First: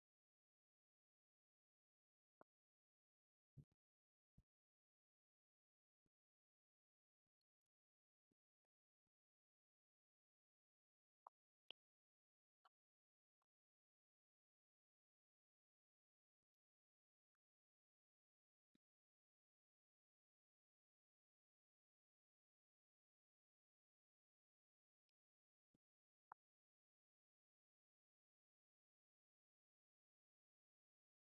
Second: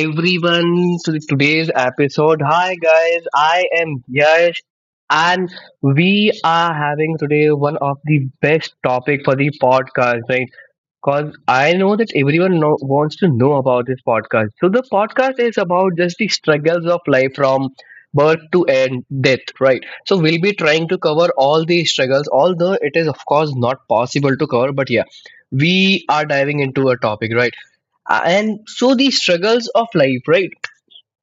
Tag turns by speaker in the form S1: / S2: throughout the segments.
S1: everyone to today's episode. Hi guys, I am Yash and we are having today one of the best topic for the podcast, right? Cause I know that wants to know about this podcast. So the podcast is about just the struggles of life from birth to end death, right? So we'll be trying to cover all the struggles, although it is of course not possible to cover, but yeah, we are diving into a topic, right. And so the struggles of life, right.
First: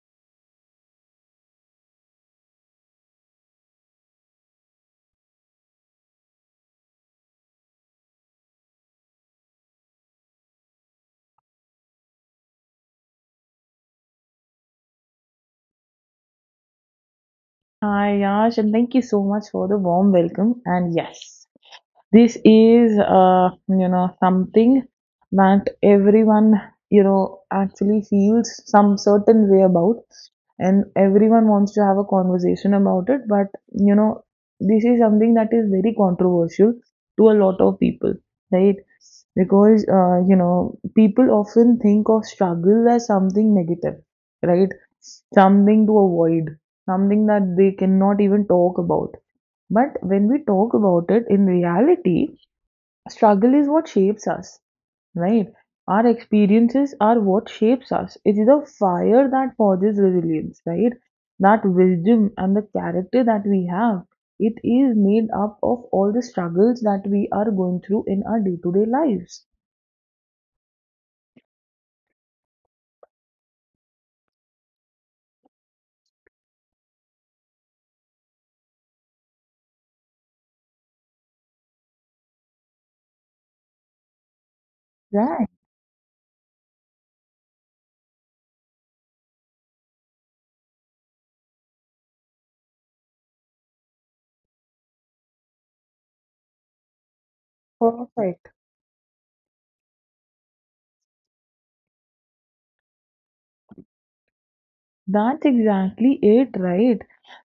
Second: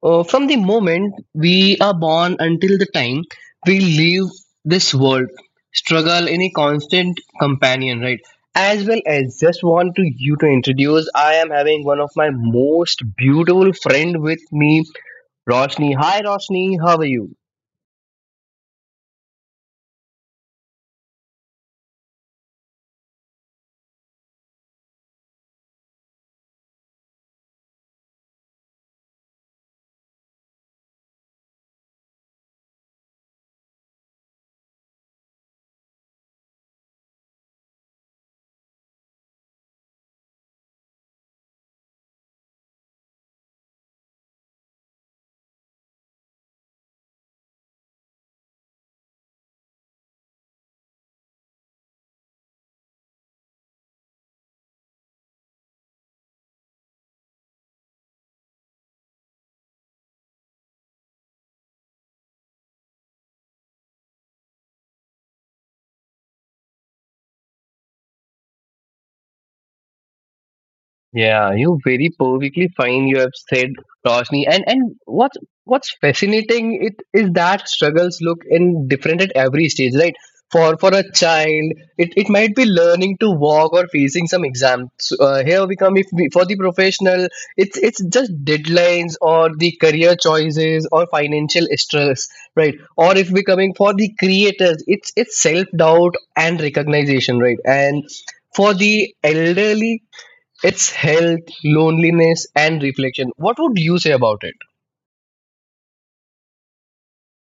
S1: From the moment we are born until the time we leave this world, struggle in a constant companion, right, as well as just want to you to introduce, I am having one of my most beautiful friend with me, Roshni. Hi Roshni, how are you?
S2: Hi, Yash, and thank you so much for the warm welcome. And yes, this is you know something that everyone, you know, actually feels some certain way about, and everyone wants to have a conversation about it. But you know this is something that is very controversial to a lot of people, right? Because you know people often think of struggle as something negative, right? Something to avoid, something that they cannot even talk about. But when we talk about it in reality, struggle is what shapes us, right? Our experiences are what shapes us. It is the fire that forges resilience, right? That wisdom and the character that we have, it is made up of all the struggles that we are going through in our day to day lives.
S1: Yeah, you very perfectly fine. You have said, Roshni, and what's fascinating it is that struggles look in different at every stage, right? For a child, it might be learning to walk or facing some exams.
S2: Right.
S1: Here we come if we, for the professional, it's just deadlines or the career choices or financial stress, right? Or if we coming for the creators, it's self doubt and recognition, right? And
S2: Perfect.
S1: for the elderly it's health, loneliness, and reflection. What would you say about it?
S2: That's exactly it, right?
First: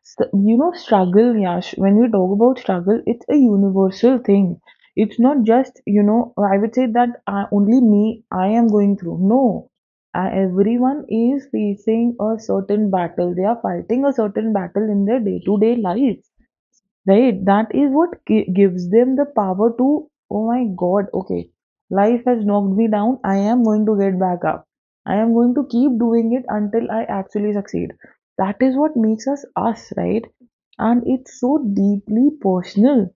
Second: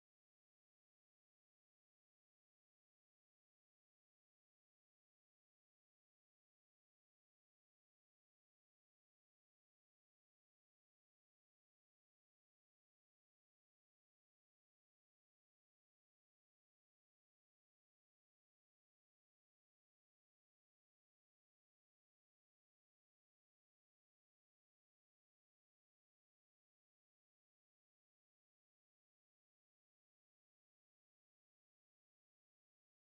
S2: So, you know, struggle, Yash, when we talk about struggle, it's a universal thing. It's not just, you know, I would say that only me, I am going through. No, everyone is facing a certain battle. They are fighting a certain battle in their day-to-day life. Right? That is what gives them the power to, oh my God, okay, life has knocked me down. I am going to get back up. I am going to keep doing it until I actually succeed. That is what makes us us, right? And it's so deeply personal.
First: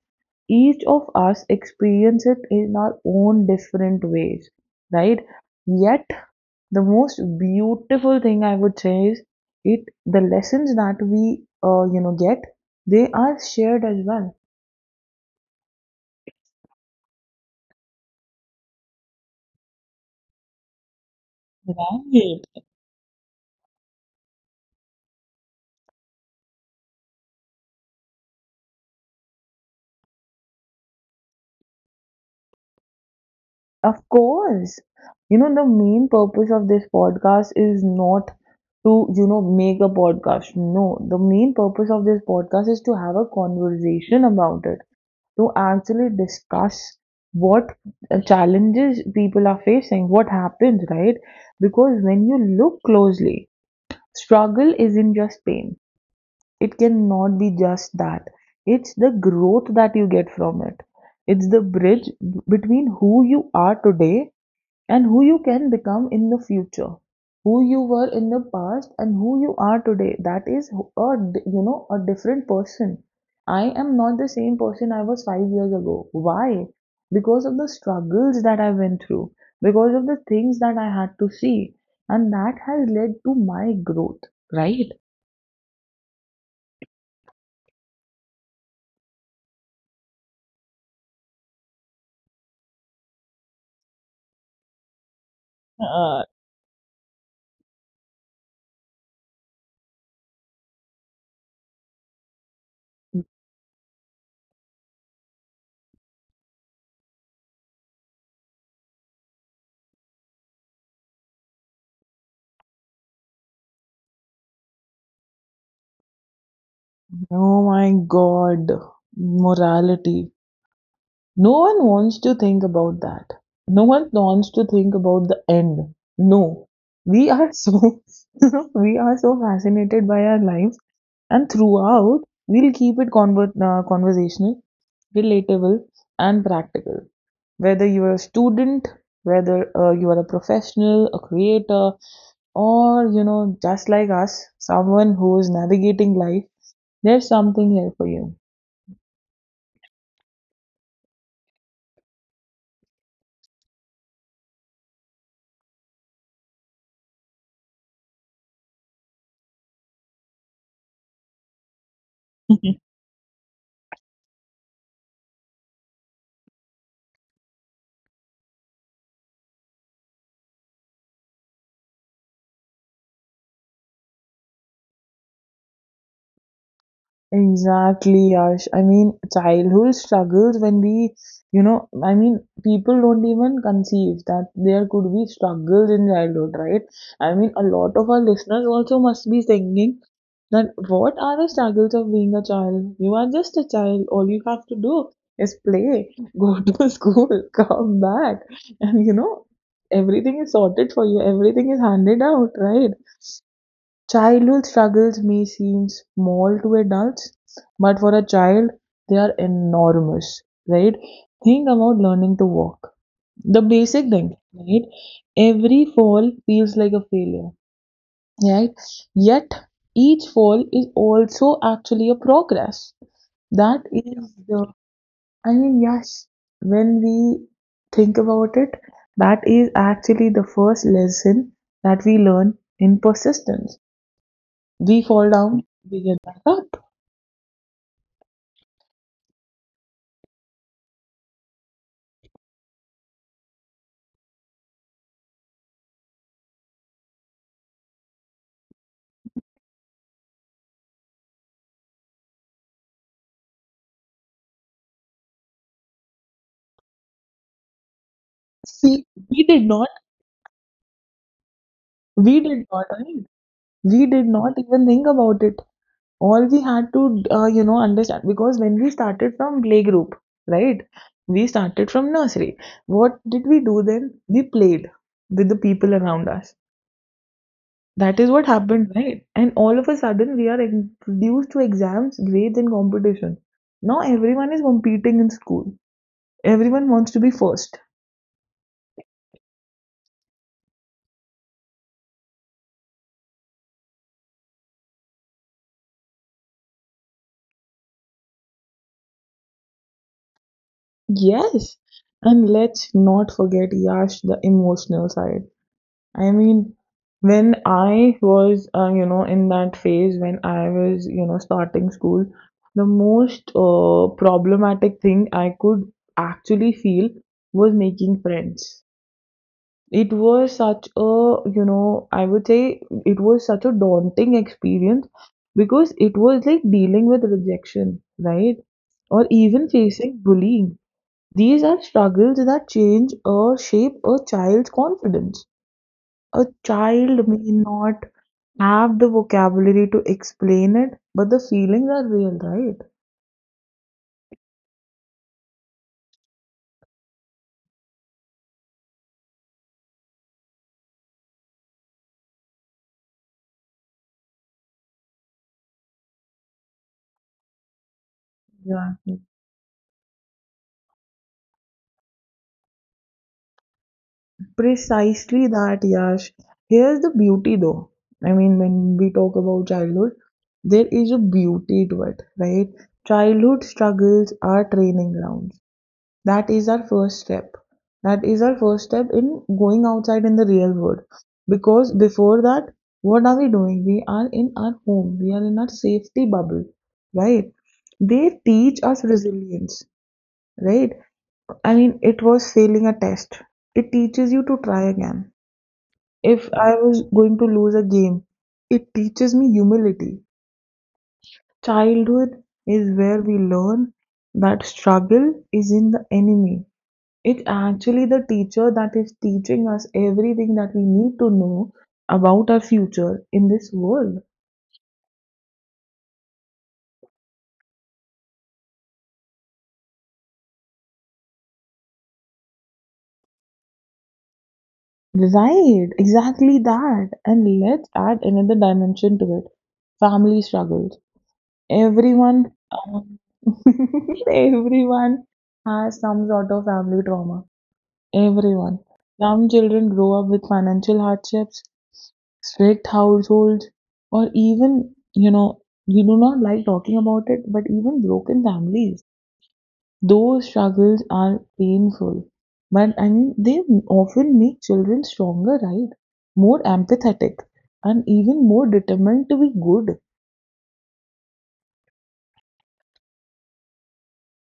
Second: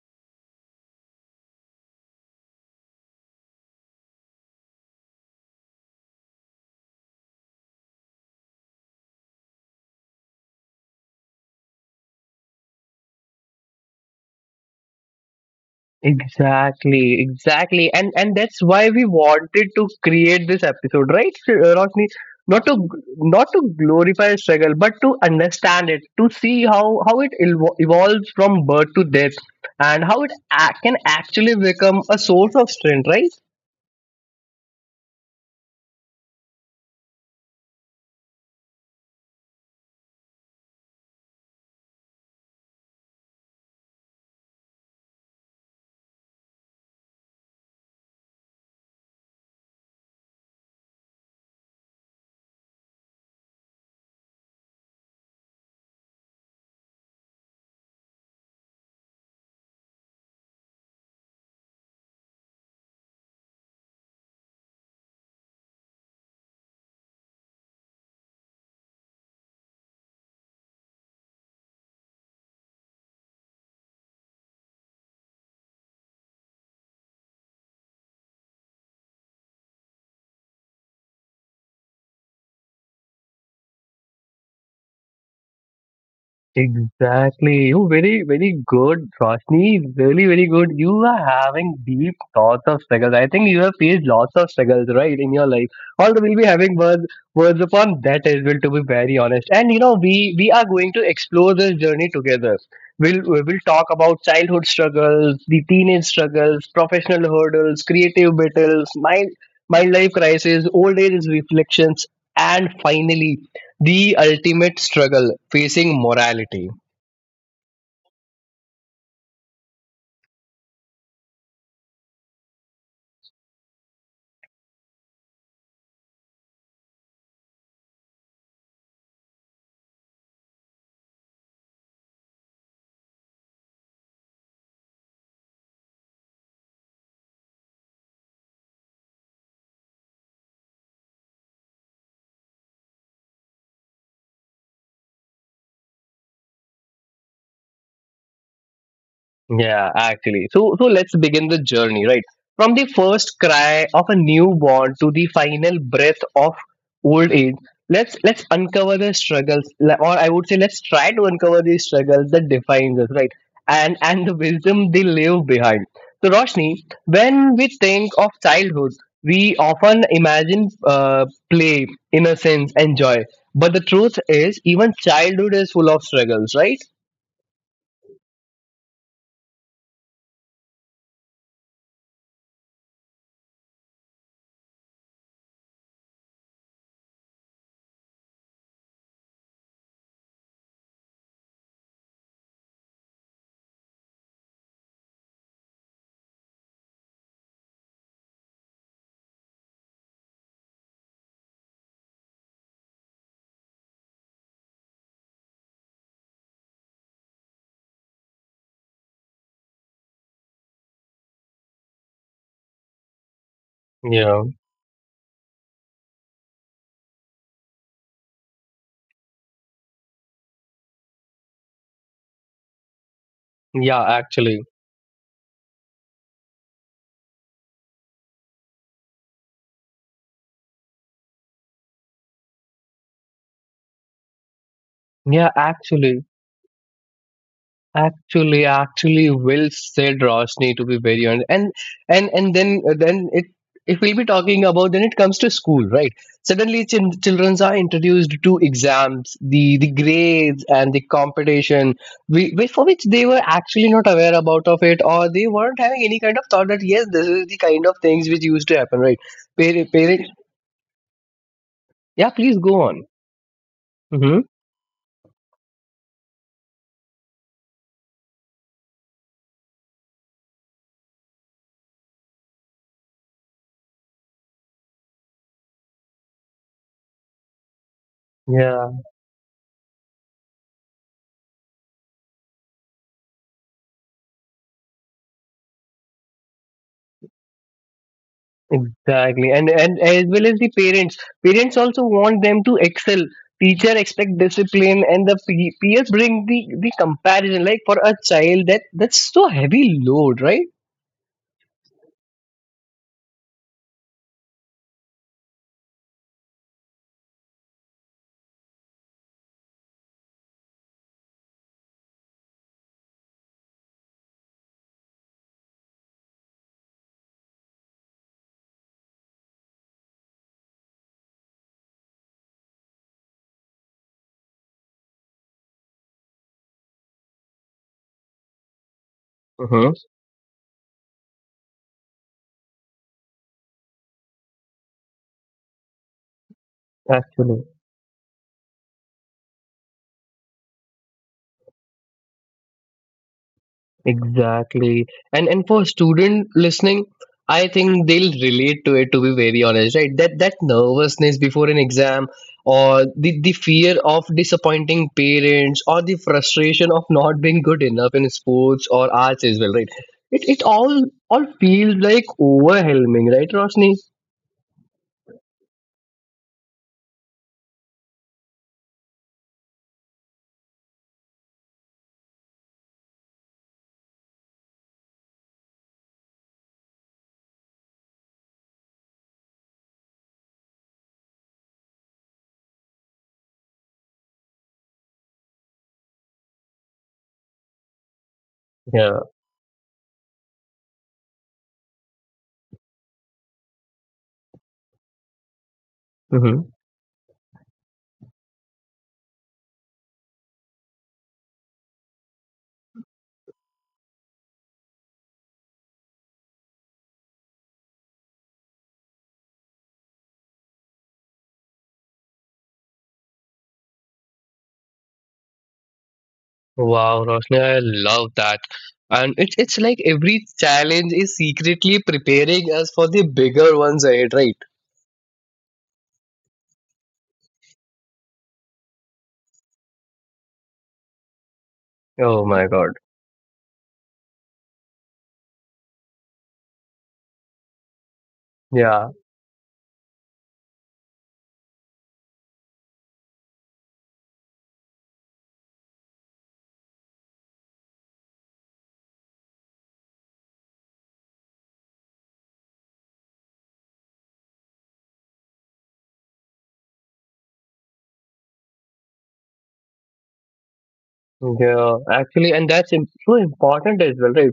S2: Each of us experience it in our own different ways, right? Yet the most beautiful thing I would say is it the lessons that we you know get, they are shared as well.
S1: Exactly, exactly, and that's why we wanted to create this episode, right, Roshni?
S2: Right,
S1: Not to not to glorify struggle, but to understand it, to see how it evolves from birth to death, and how it can actually become a source of strength, right?
S2: of course. You know, the main purpose of this podcast is not to, you know, make a podcast. No, the main purpose of this podcast is to have a conversation about it, to actually discuss what challenges people are facing, what happens, right? Because when you look closely, struggle isn't just pain. It cannot be just that. It's the growth that you get from it. It's the bridge between who you are today and who you can become in the future, who you were in the past and who you are today. That is a you know a different person. I am not the same person I was 5 years ago. Why? Because of the struggles that I went through, because of the things that I had to see, and that has led to my growth, right?
S1: Exactly. You very, very good, Roshni. Really, very good. You are having deep thoughts of struggles. I think you have faced lots of struggles, right, in your life. Although
S2: uh,
S1: we'll be having words upon that as well, to be very honest. And you know, we are going to explore this journey together. We'll talk about childhood struggles, the teenage struggles, professional hurdles, creative battles, mind life crisis, old age reflections, and finally the ultimate struggle facing morality.
S2: oh my god, morality. No one wants to think about that. No one wants to think about the end. No. We are so you know, we are so fascinated by our lives. And throughout we'll keep it conversational, relatable and practical. Whether you're a student, whether you are a professional, a creator, or you know just like us, someone who is navigating life, there's something here for you.
S1: Yeah, actually. So let's begin the journey, right? From the first cry of a newborn to the final breath of old age. Let's uncover the struggles, or I would say, let's try to uncover the struggles that defines us, right? And the wisdom they leave behind. So, Roshni, when we think of childhood, we often imagine play, innocence, and joy. But the truth is, even childhood is full of struggles, right?
S2: Exactly, Yash. I mean, childhood struggles, when we, you know, I mean, people don't even conceive that there could be struggles in childhood, right? I mean, a lot of our listeners also must be thinking that what are the struggles of being a child? You are just a child. All you have to do is play, go to school, come back, and you know, everything is sorted for you, everything is handed out, right? Childhood struggles may seem small to adults, but for a child, they are enormous, right? Think about learning to walk. The basic thing,
S1: Yeah,
S2: right? Every fall feels like a failure, right? Yet, each fall is also actually a progress. That
S1: yeah,
S2: is
S1: actually,
S2: the, I mean, yes, when we think about it, that is actually the first lesson that we learn in persistence. We fall
S1: yeah,
S2: down, we get
S1: actually.
S2: back up.
S1: Actually, well said, Roshni. To be very honest. And then it, if we'll be talking about, then it comes to school, right? Suddenly, children are introduced to exams, the grades and the competition, for which they were actually not aware about of it, or they weren't having any kind of thought that yes, this is the kind of things which used to happen,
S2: See,
S1: right? Parents, yeah,
S2: we
S1: please
S2: did
S1: go
S2: not,
S1: on.
S2: right? We did
S1: Mm-hmm.
S2: not even think about it. All we had to, you know, understand. Because when we started from playgroup, right? We started from nursery. What did we do then? We played with the people around us. That is what happened, right? And all of a sudden, we are introduced to exams, grades, and competition. Now everyone is competing in school. Everyone wants to be first.
S1: Exactly, and as well as the parents, also want them to excel. Teacher expect discipline, and the peers bring the comparison. Like for a child, that's so heavy load, right?
S2: Yes, and let's not forget Yash, the emotional side. I mean, when I was, you know, in that phase when I was, you know, starting school, the most problematic thing I could actually feel was making friends. It was such a, you know, I would say it was such a daunting experience because it was like dealing with rejection, right? Or even
S1: Mm-hmm.
S2: facing bullying, these are struggles that change or shape a child's confidence. A child may
S1: Actually.
S2: not have the vocabulary to explain it, but the feelings are real, right?
S1: Exactly. And for student listening, I think they'll relate to it to be very honest, right? That nervousness before an exam or the fear of disappointing parents or the frustration of not being good enough in sports
S2: Yeah.
S1: or arts as well, right? It all feels like overwhelming, right, Roshni?
S2: Precisely that, Yash. Here's the beauty though. I mean, when we talk about childhood, there is a beauty to it, right? Childhood struggles are training grounds. That is our first step. That is our first step in going outside in the real world. Because before that, what are we doing? We are in our home, we are in our safety bubble, right? They teach us
S1: Yeah.
S2: resilience, right? I mean, it was failing a test, it teaches you to try again. If
S1: Hmm.
S2: I was going to lose a game, it teaches me humility. Childhood is where we learn that struggle is in the enemy. It actually the teacher that is teaching us everything that we need to know about our future in this world.
S1: Wow, Roshni, I love that. And it's like every challenge is secretly preparing us for the bigger ones ahead, right?
S2: Right, exactly that. And let's add another dimension to it. Family struggles.
S1: Oh
S2: Everyone,
S1: my God.
S2: um, everyone has some sort of family trauma. Everyone.
S1: Yeah.
S2: Some children grow up with financial hardships, strict households, or even, you know, we do not like talking about it, but even broken families. Those struggles are painful, but I mean, they often make children stronger, right? More empathetic, and even more determined to be good.
S1: Yeah. Actually, and that's so important as well, right?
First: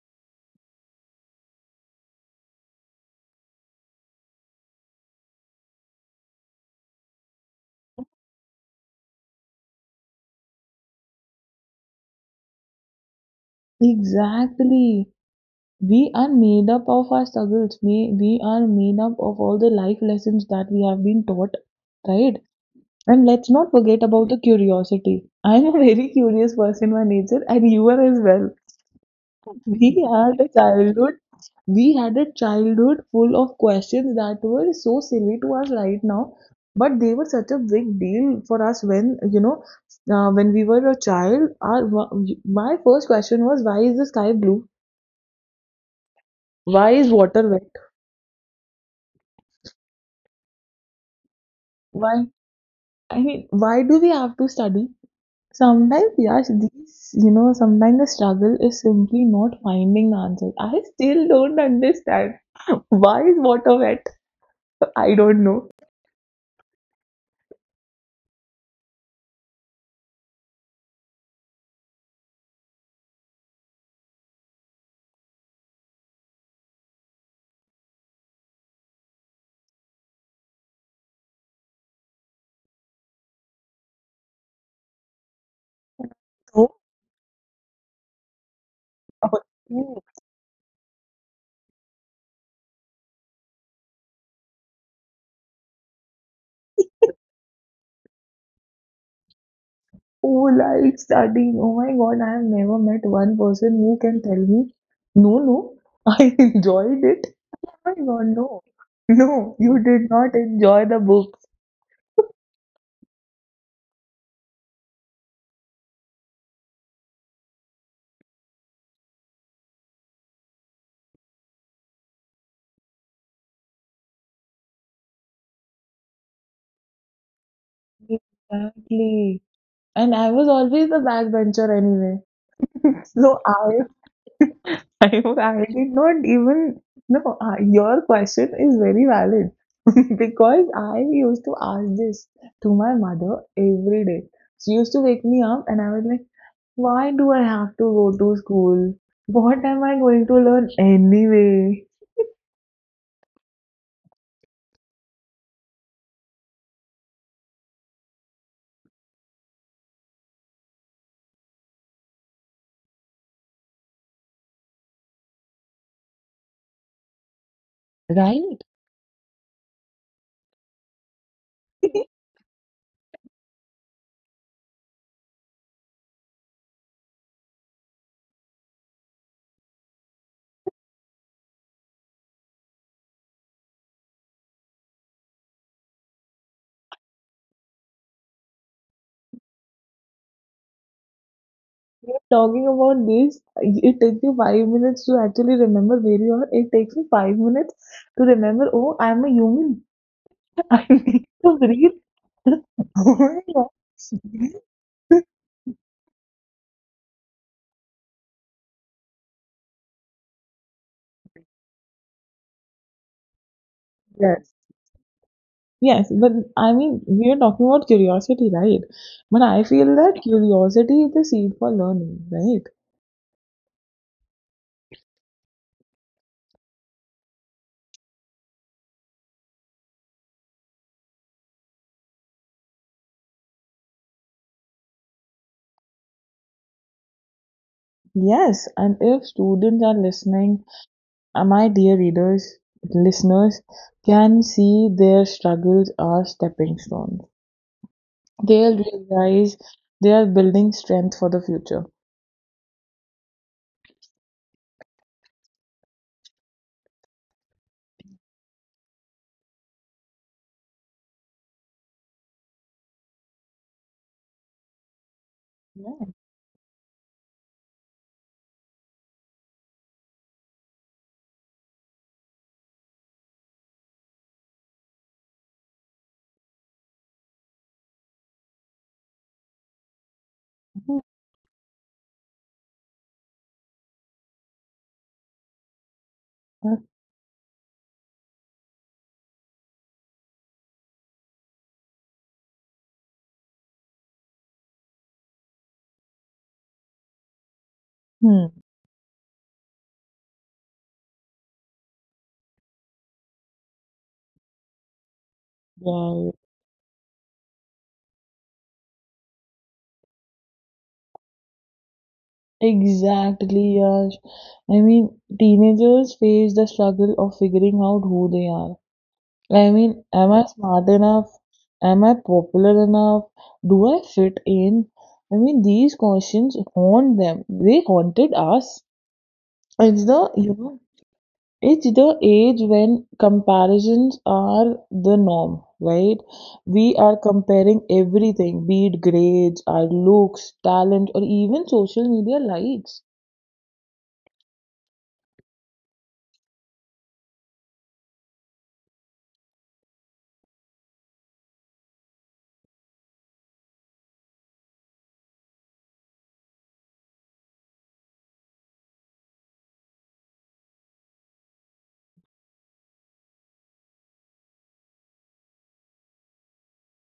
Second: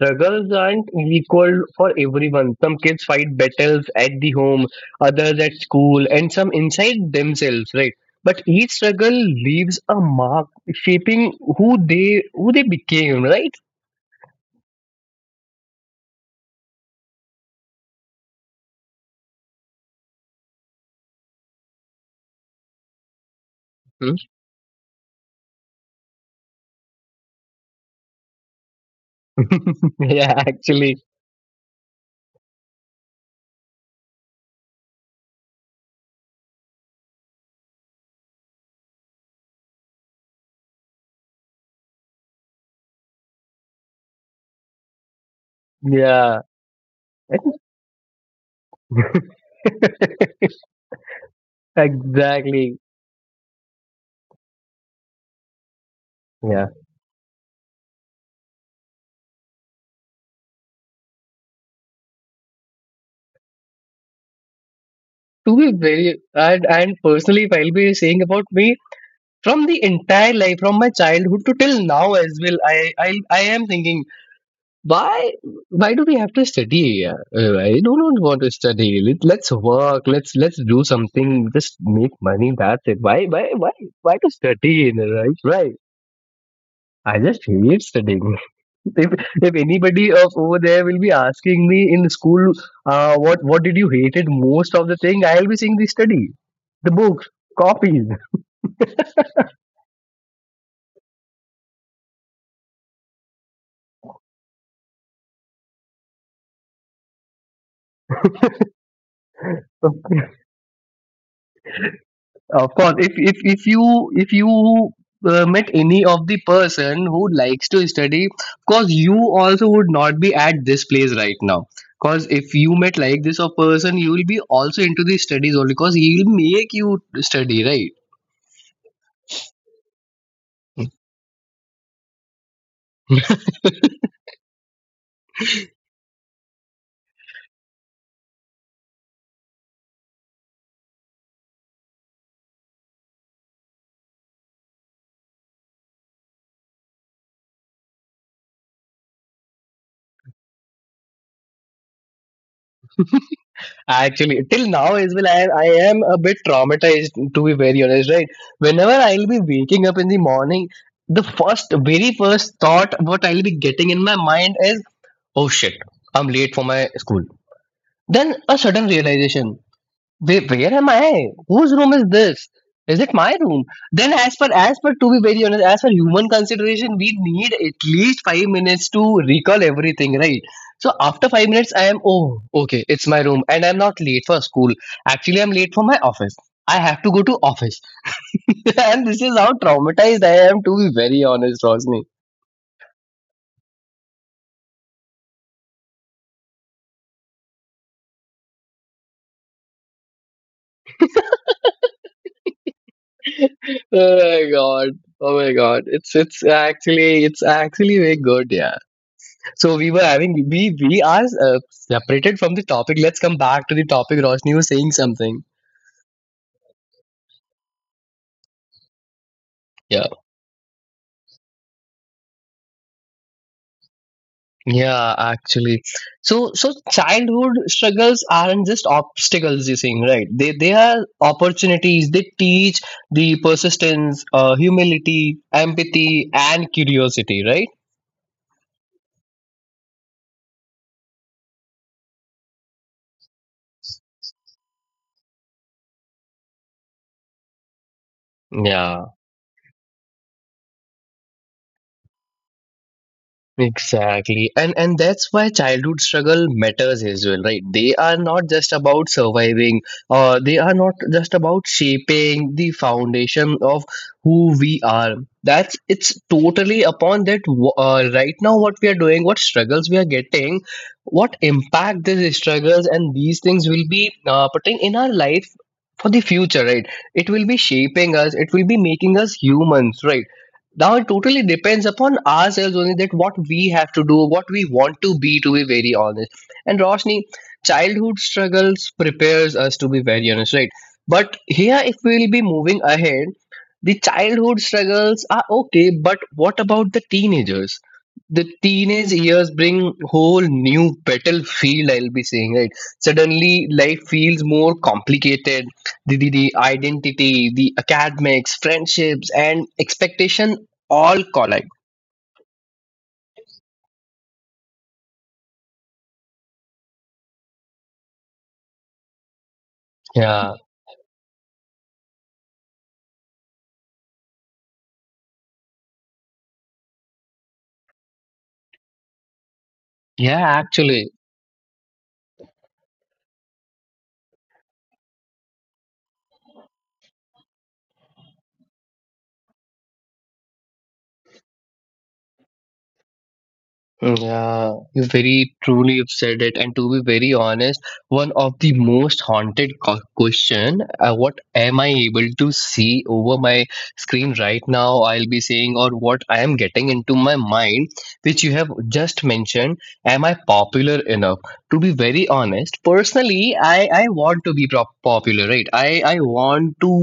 S1: Struggles aren't equal for everyone. Some kids fight battles at the home, others at school, and some inside themselves, right? But each struggle leaves a mark, shaping who they became, right?
S2: Exactly. We are made up of our struggles. We are made up of all the life lessons that we have been taught, right? And let's not forget
S1: Hmm?
S2: about the curiosity. I'm a very curious person by nature, and you are as well. We
S1: yeah,
S2: had a
S1: actually,
S2: childhood, we had a childhood full of questions that were so silly to us right now, but they were such a big deal for us when, you know, when we were a child. My first question was, why is the sky blue?
S1: yeah.
S2: Why is water wet? Why?
S1: exactly.
S2: I mean, why do we have to study? Sometimes, yes,
S1: Yeah.
S2: these, you know, sometimes the struggle is simply not finding the answer. I still don't understand why is water wet? I don't
S1: To
S2: know.
S1: be very, and personally, if I'll be saying about me, from the entire life from my childhood to till now as well i, I am thinking why do we have to study. I do not want to study. Let's work, let's do something just make money, that's it, why to study, right, right.
S2: So,
S1: I just hate studying. If, if
S2: who
S1: anybody of over there will be asking me in school, what did you hated most of the thing, I'll be saying the study, the books, copies.
S2: who likes studying? Oh my God, I have never met one person who can tell me, no, no, I enjoyed it. Oh my God, no, no, you did not enjoy the book.
S1: Of course, if you met any of the person who likes to study, of course you also would not be at this place right now. Because if you met like this of person, you will be also into the studies only. Because he will make you study, right?
S2: Exactly. And I was always the backbencher anyway. So I I did not even no. Your question is very valid because I used to ask this to my mother every day. She used to wake me up, and I was like, "Why do I have to go to school? What am I going to learn anyway?"
S1: Actually, till now as well, I am a bit traumatized to be very honest, right? Whenever I'll be waking up in the morning, the first, very first thought what I'll be getting in my mind is, oh shit, I'm late for my school. Then a
S2: Right?
S1: sudden realization. Where am I? Whose room is this? Is it my room? Then as per to be very honest, as per human consideration, we need at least 5 minutes to recall everything, right? So after 5 minutes I am oh okay, it's my room and I'm not late for school. Actually I'm late for my office. I have to go to office. and this is how traumatized I am to be very honest, Rosni.
S2: Talking about this, it takes you 5 minutes to actually remember where you are. It takes me 5 minutes to remember, oh, I'm a human. I need to breathe. Oh my God.
S1: Oh my god. Oh my god. It's actually very good, yeah. So we were having we are separated from the topic. Let's come back to the topic. Roshni
S2: Yes.
S1: was saying something.
S2: Yes, but I mean, we are talking about curiosity, right? But I feel
S1: Yeah,
S2: that curiosity is the seed for learning, right?
S1: yeah, actually. So childhood struggles aren't just obstacles. You're saying right? They are opportunities. They teach the persistence, humility, empathy, and curiosity. Right?
S2: Yes, and if students are listening, my dear readers, listeners, can see their struggles are stepping stones. They'll
S1: Yeah.
S2: realize they are building strength for the future.
S1: Exactly. And that's why childhood struggle matters as well, right? They are not just about surviving, or they are not just about shaping the foundation of who we are. That's
S2: Yeah.
S1: it's totally upon that right now what we are doing, what struggles we are getting, what impact these struggles and these things will be putting in our life for the future, right? It will be shaping us, it will be making us humans, right? Now
S2: Mhm.
S1: it totally depends upon ourselves only that what we have to do, what we want to be, to be very honest. And Roshni, childhood struggles prepares us, to be very honest, right? But here if we will be moving ahead, the childhood struggles are okay, but what about the teenagers? The
S2: Hmm.
S1: teenage years bring whole new battlefield, I'll be saying, right? Suddenly life feels more complicated, the, the,
S2: Right.
S1: the identity, the academics, friendships and expectation all collide.
S2: Exactly, Yash. I mean, teenagers face the struggle of figuring out who they are. I mean, am I
S1: Yeah,
S2: smart enough? Am I popular enough? Do I fit in? I mean, these questions haunt them. They haunted us. It's the,
S1: yeah,
S2: you know,
S1: actually.
S2: it's the age when comparisons are the norm, right? We are comparing everything, be it grades, our looks, talent, or even social media likes.
S1: You very truly have said it, and to be very honest, one of the most haunted question: What am I able to see over my screen right now? I'll be saying, or what I am getting into my mind, which you have just mentioned. Am I popular enough? To be very honest, personally, I want to be popular, right? I want to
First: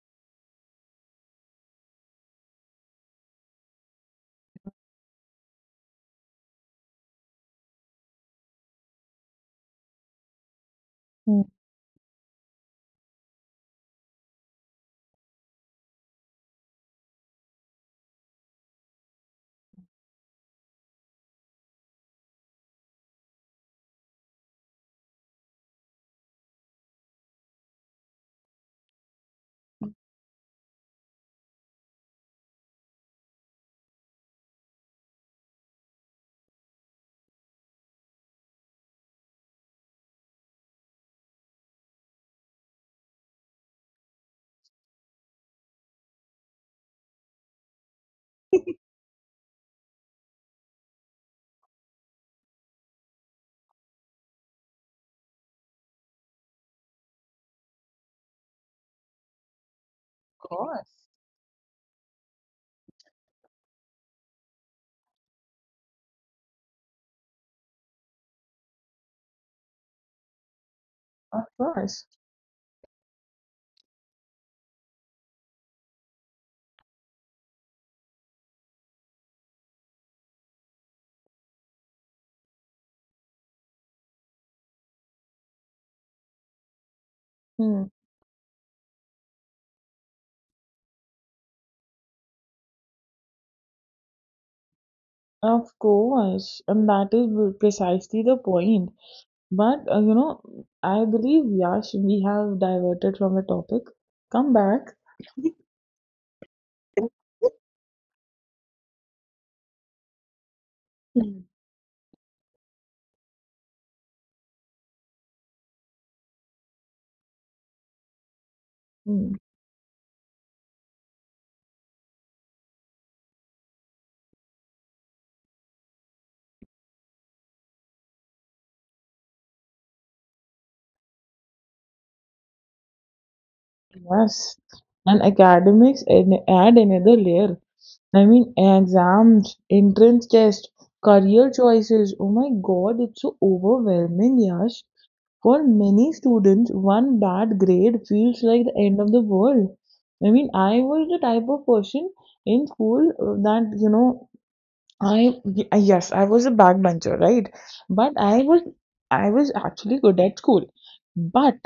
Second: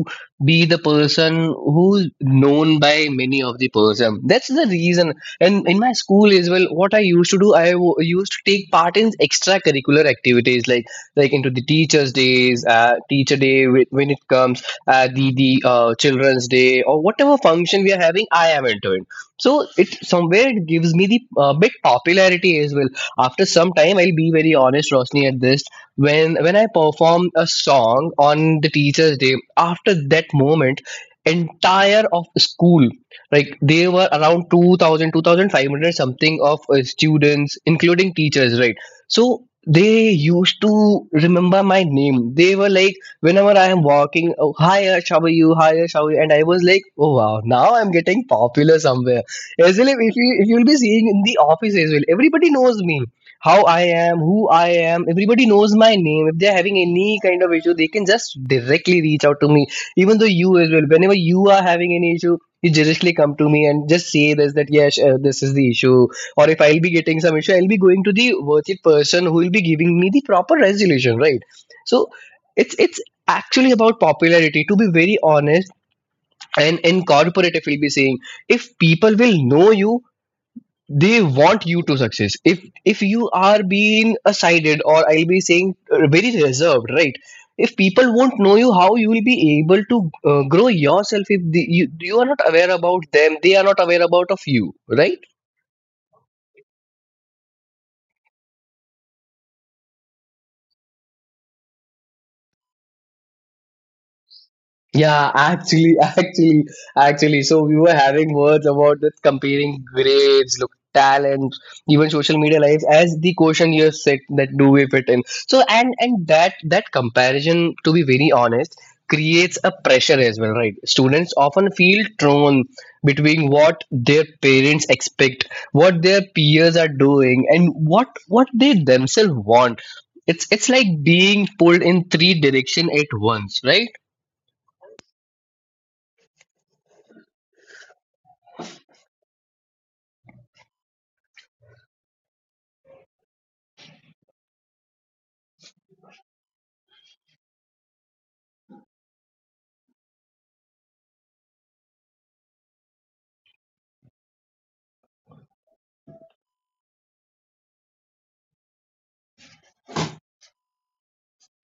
S1: be the person who's known by many of the person, that's the reason. And in my school as well, what I used to do, used to take part in extracurricular activities like
S2: Hmm.
S1: into the teachers days, teacher day, when it comes, the children's day or whatever function we are having, I am into it. So it somewhere it gives me the big popularity as well. After some time I'll be very honest, Rosni, at this, when I performed a song on the teachers day, after that moment, entire of school, like they were around 2,000, 2,500 something of students including teachers, right? So they used to remember my name, they were like, whenever I am walking, oh, hi Ash, how are you, hi Ash, how are you, and I was like, oh wow, now I'm getting popular somewhere as well. If you'll be seeing in the office as well, everybody knows me, how I am, who I am, everybody knows my name, if they're having any kind of issue they can just directly reach out to me. Even though
S2: Of
S1: you as well,
S2: course,
S1: whenever you are having an issue, you directly come to me and just say this that yes, this is the issue. Or if I'll be getting some issue, I'll be going to the worthy person who will be giving me the proper resolution, right?
S2: of course.
S1: So it's actually about popularity to Be very honest. And in corporate, if we'll be saying, if people will know you, they want you to success. If you are being a sided, or I'll be saying, very reserved, right? If
S2: Hmm.
S1: people won't know you, how you will be able to grow yourself if you are not aware about them, they are not aware about of you, right?
S2: Of course, and that is precisely the point. But you know, I believe Yash, we have diverted from the topic. Come back.
S1: Yeah, actually, actually. So we were having words about that, comparing grades, look, talent, even social media lives as the question you have said, that do we fit in. So and that comparison, to be very honest,
S2: Hmm.
S1: creates a pressure as well, right? Students often feel torn between what their parents expect, what their peers are doing, and what they themselves want. It's like being pulled in three direction at once, right?
S2: Yes, and academics add another layer. I mean, exams, entrance tests, career choices. Oh my God, it's so overwhelming, Yash. For many students, one bad grade feels like the end of the world. I mean, I was the type of person in school that, you know, yes, I was a backbencher, right? But I was, I was actually good at school. But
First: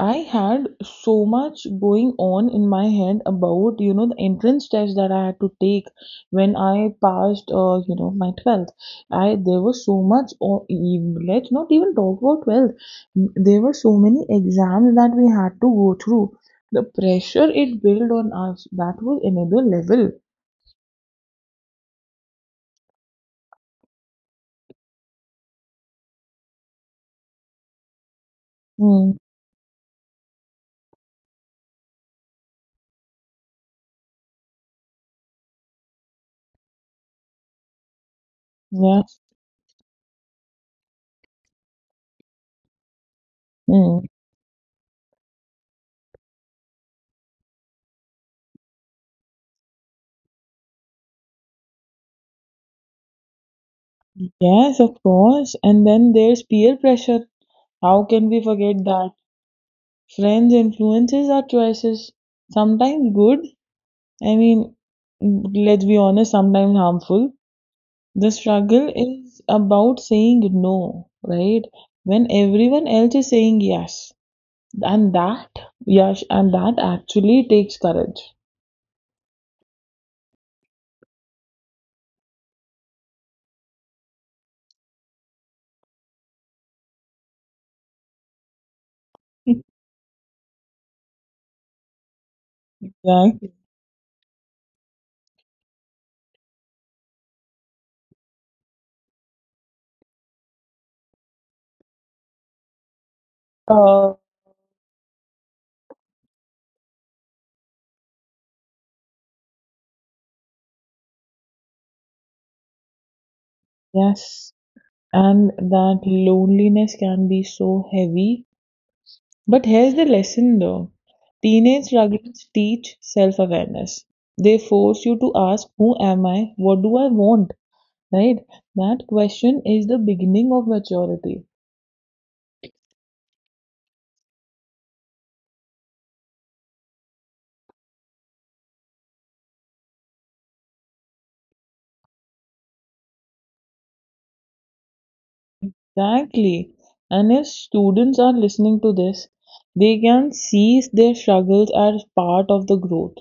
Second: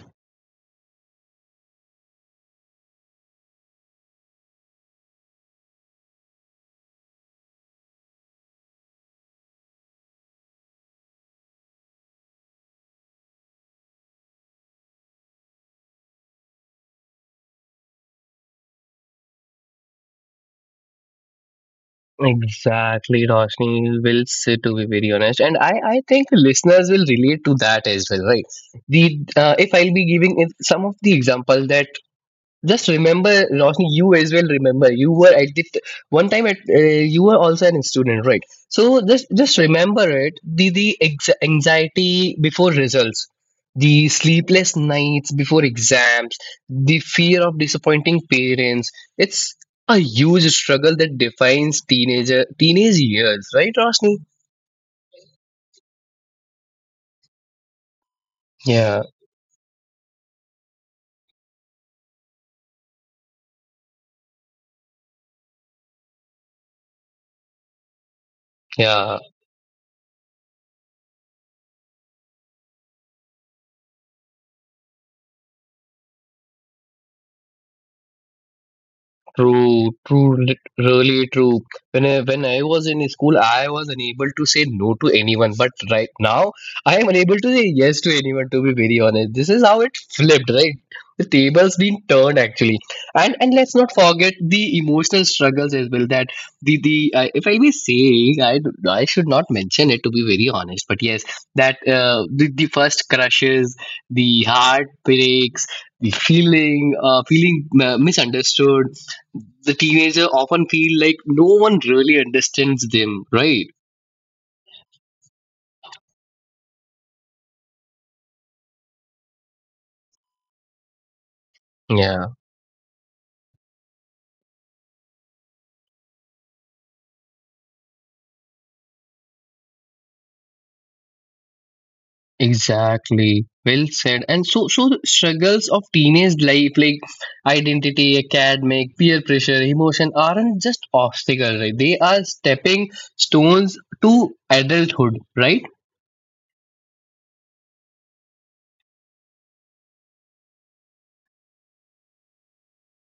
S2: I had so much going on in my head about, you know, the entrance test that I had to take when I passed, you know, my 12th. I, there was so much, or even, let's not even talk about 12th. There were so many exams that we had to go through. The pressure it built on us, that was another level.
S1: Exactly, Roshni, will say to be very honest, and I think listeners will relate to that as well, right?
S2: Mm,
S1: The If I'll be giving some of the examples that, just remember, Roshni, you as well remember. You were at one time at you were also an student, right? So
S2: yeah.
S1: just remember it. The anxiety before results,
S2: Mm,
S1: the sleepless nights before exams, the fear of disappointing parents. It's a huge struggle that defines teenage years, right, Roshni?
S2: yes, of course. And then there's peer pressure. How can we forget
S1: Yeah,
S2: that? Friends' influences are choices, sometimes good, I mean, let's be honest, sometimes harmful. The struggle
S1: yeah.
S2: is about saying no, right? When everyone else is saying yes. And that, yes, and that actually takes courage.
S1: True, true, really true. When I was in school, I was unable to say no to anyone. But right now, I am unable to say yes to anyone. To be very honest, this is how it flipped, right? The tables being turned, actually, and
S2: Right?
S1: and let's not forget the emotional struggles as well. That the if I may say, I should not mention it, to be very honest. But yes, that the first crushes,
S2: Uh,
S1: the heartbreaks, the feeling, feeling misunderstood, the teenager often feel like no one really understands them, right?
S2: yes. And that loneliness can be so heavy. But here's the lesson though, teenage
S1: Yeah,
S2: struggles teach self awareness. They force you to ask, who am I? What do I want? Right? That question is the beginning of maturity.
S1: exactly. Well said. And so the struggles of teenage life, like identity, academic, peer pressure, emotion, aren't just obstacles, right? They are stepping stones to adulthood, right?
S2: Exactly. And if students are listening to this, they can see their struggles as part of the growth.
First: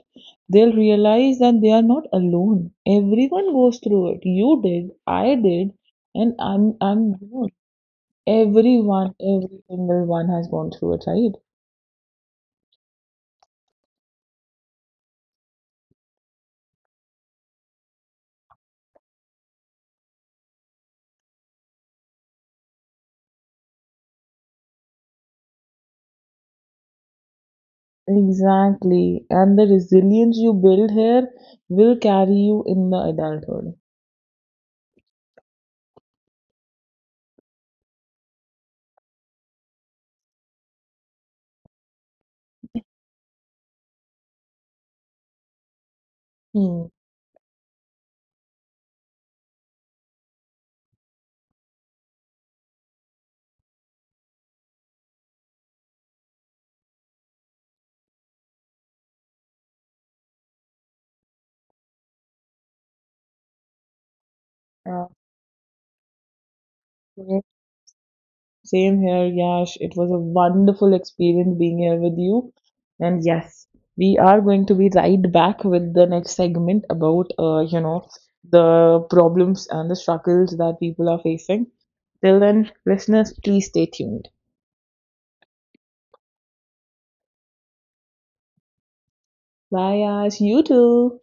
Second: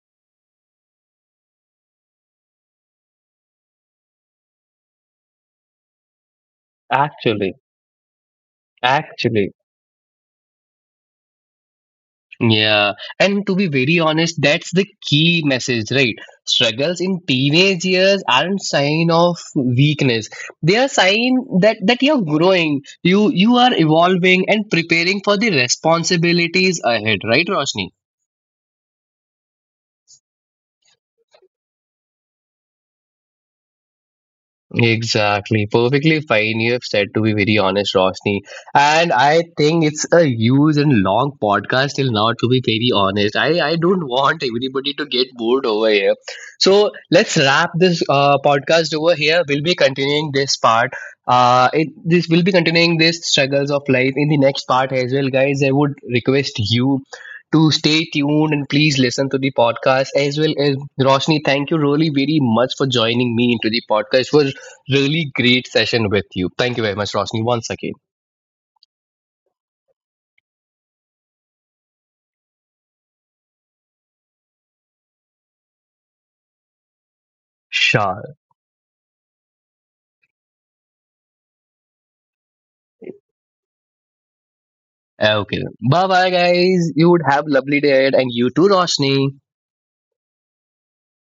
S2: They'll realize that they are not alone. Everyone goes through it. You did, I did, and I'm
S1: Actually,
S2: everyone,
S1: actually.
S2: every single one has gone through it, right?
S1: Yeah, and to be very honest, that's the key message, right? Struggles in teenage years aren't sign of weakness. They are sign that you're growing, you are evolving and preparing for the responsibilities ahead, right, Roshni?
S2: Exactly. And the resilience you build here will carry you in the adulthood.
S1: Exactly. Perfectly fine you have said, to be very honest, Roshni. And I think it's a huge and long podcast till now, to be very honest. I don't want everybody to get bored over here.
S2: Hmm.
S1: So let's wrap this podcast over here. We'll be continuing this part. This will be continuing this struggles of life in the next part as well, guys. I would request you to stay tuned and please listen to the podcast as well. As Roshni, thank you really very much for joining me into the podcast. It was
S2: Yeah.
S1: really great session with you. Thank you very much,
S2: Okay.
S1: Rosni, once again.
S2: Same here, Yash. It was a wonderful experience being here with you. And yes, we are going to be right back with the next segment about, you know,
S1: Sure.
S2: the problems and the struggles that people are facing. Till then, listeners, please stay tuned.
S1: Okay. Bye bye, guys. You would have lovely day ahead, and you too, Rosni.
S2: Bye, Yash. You too.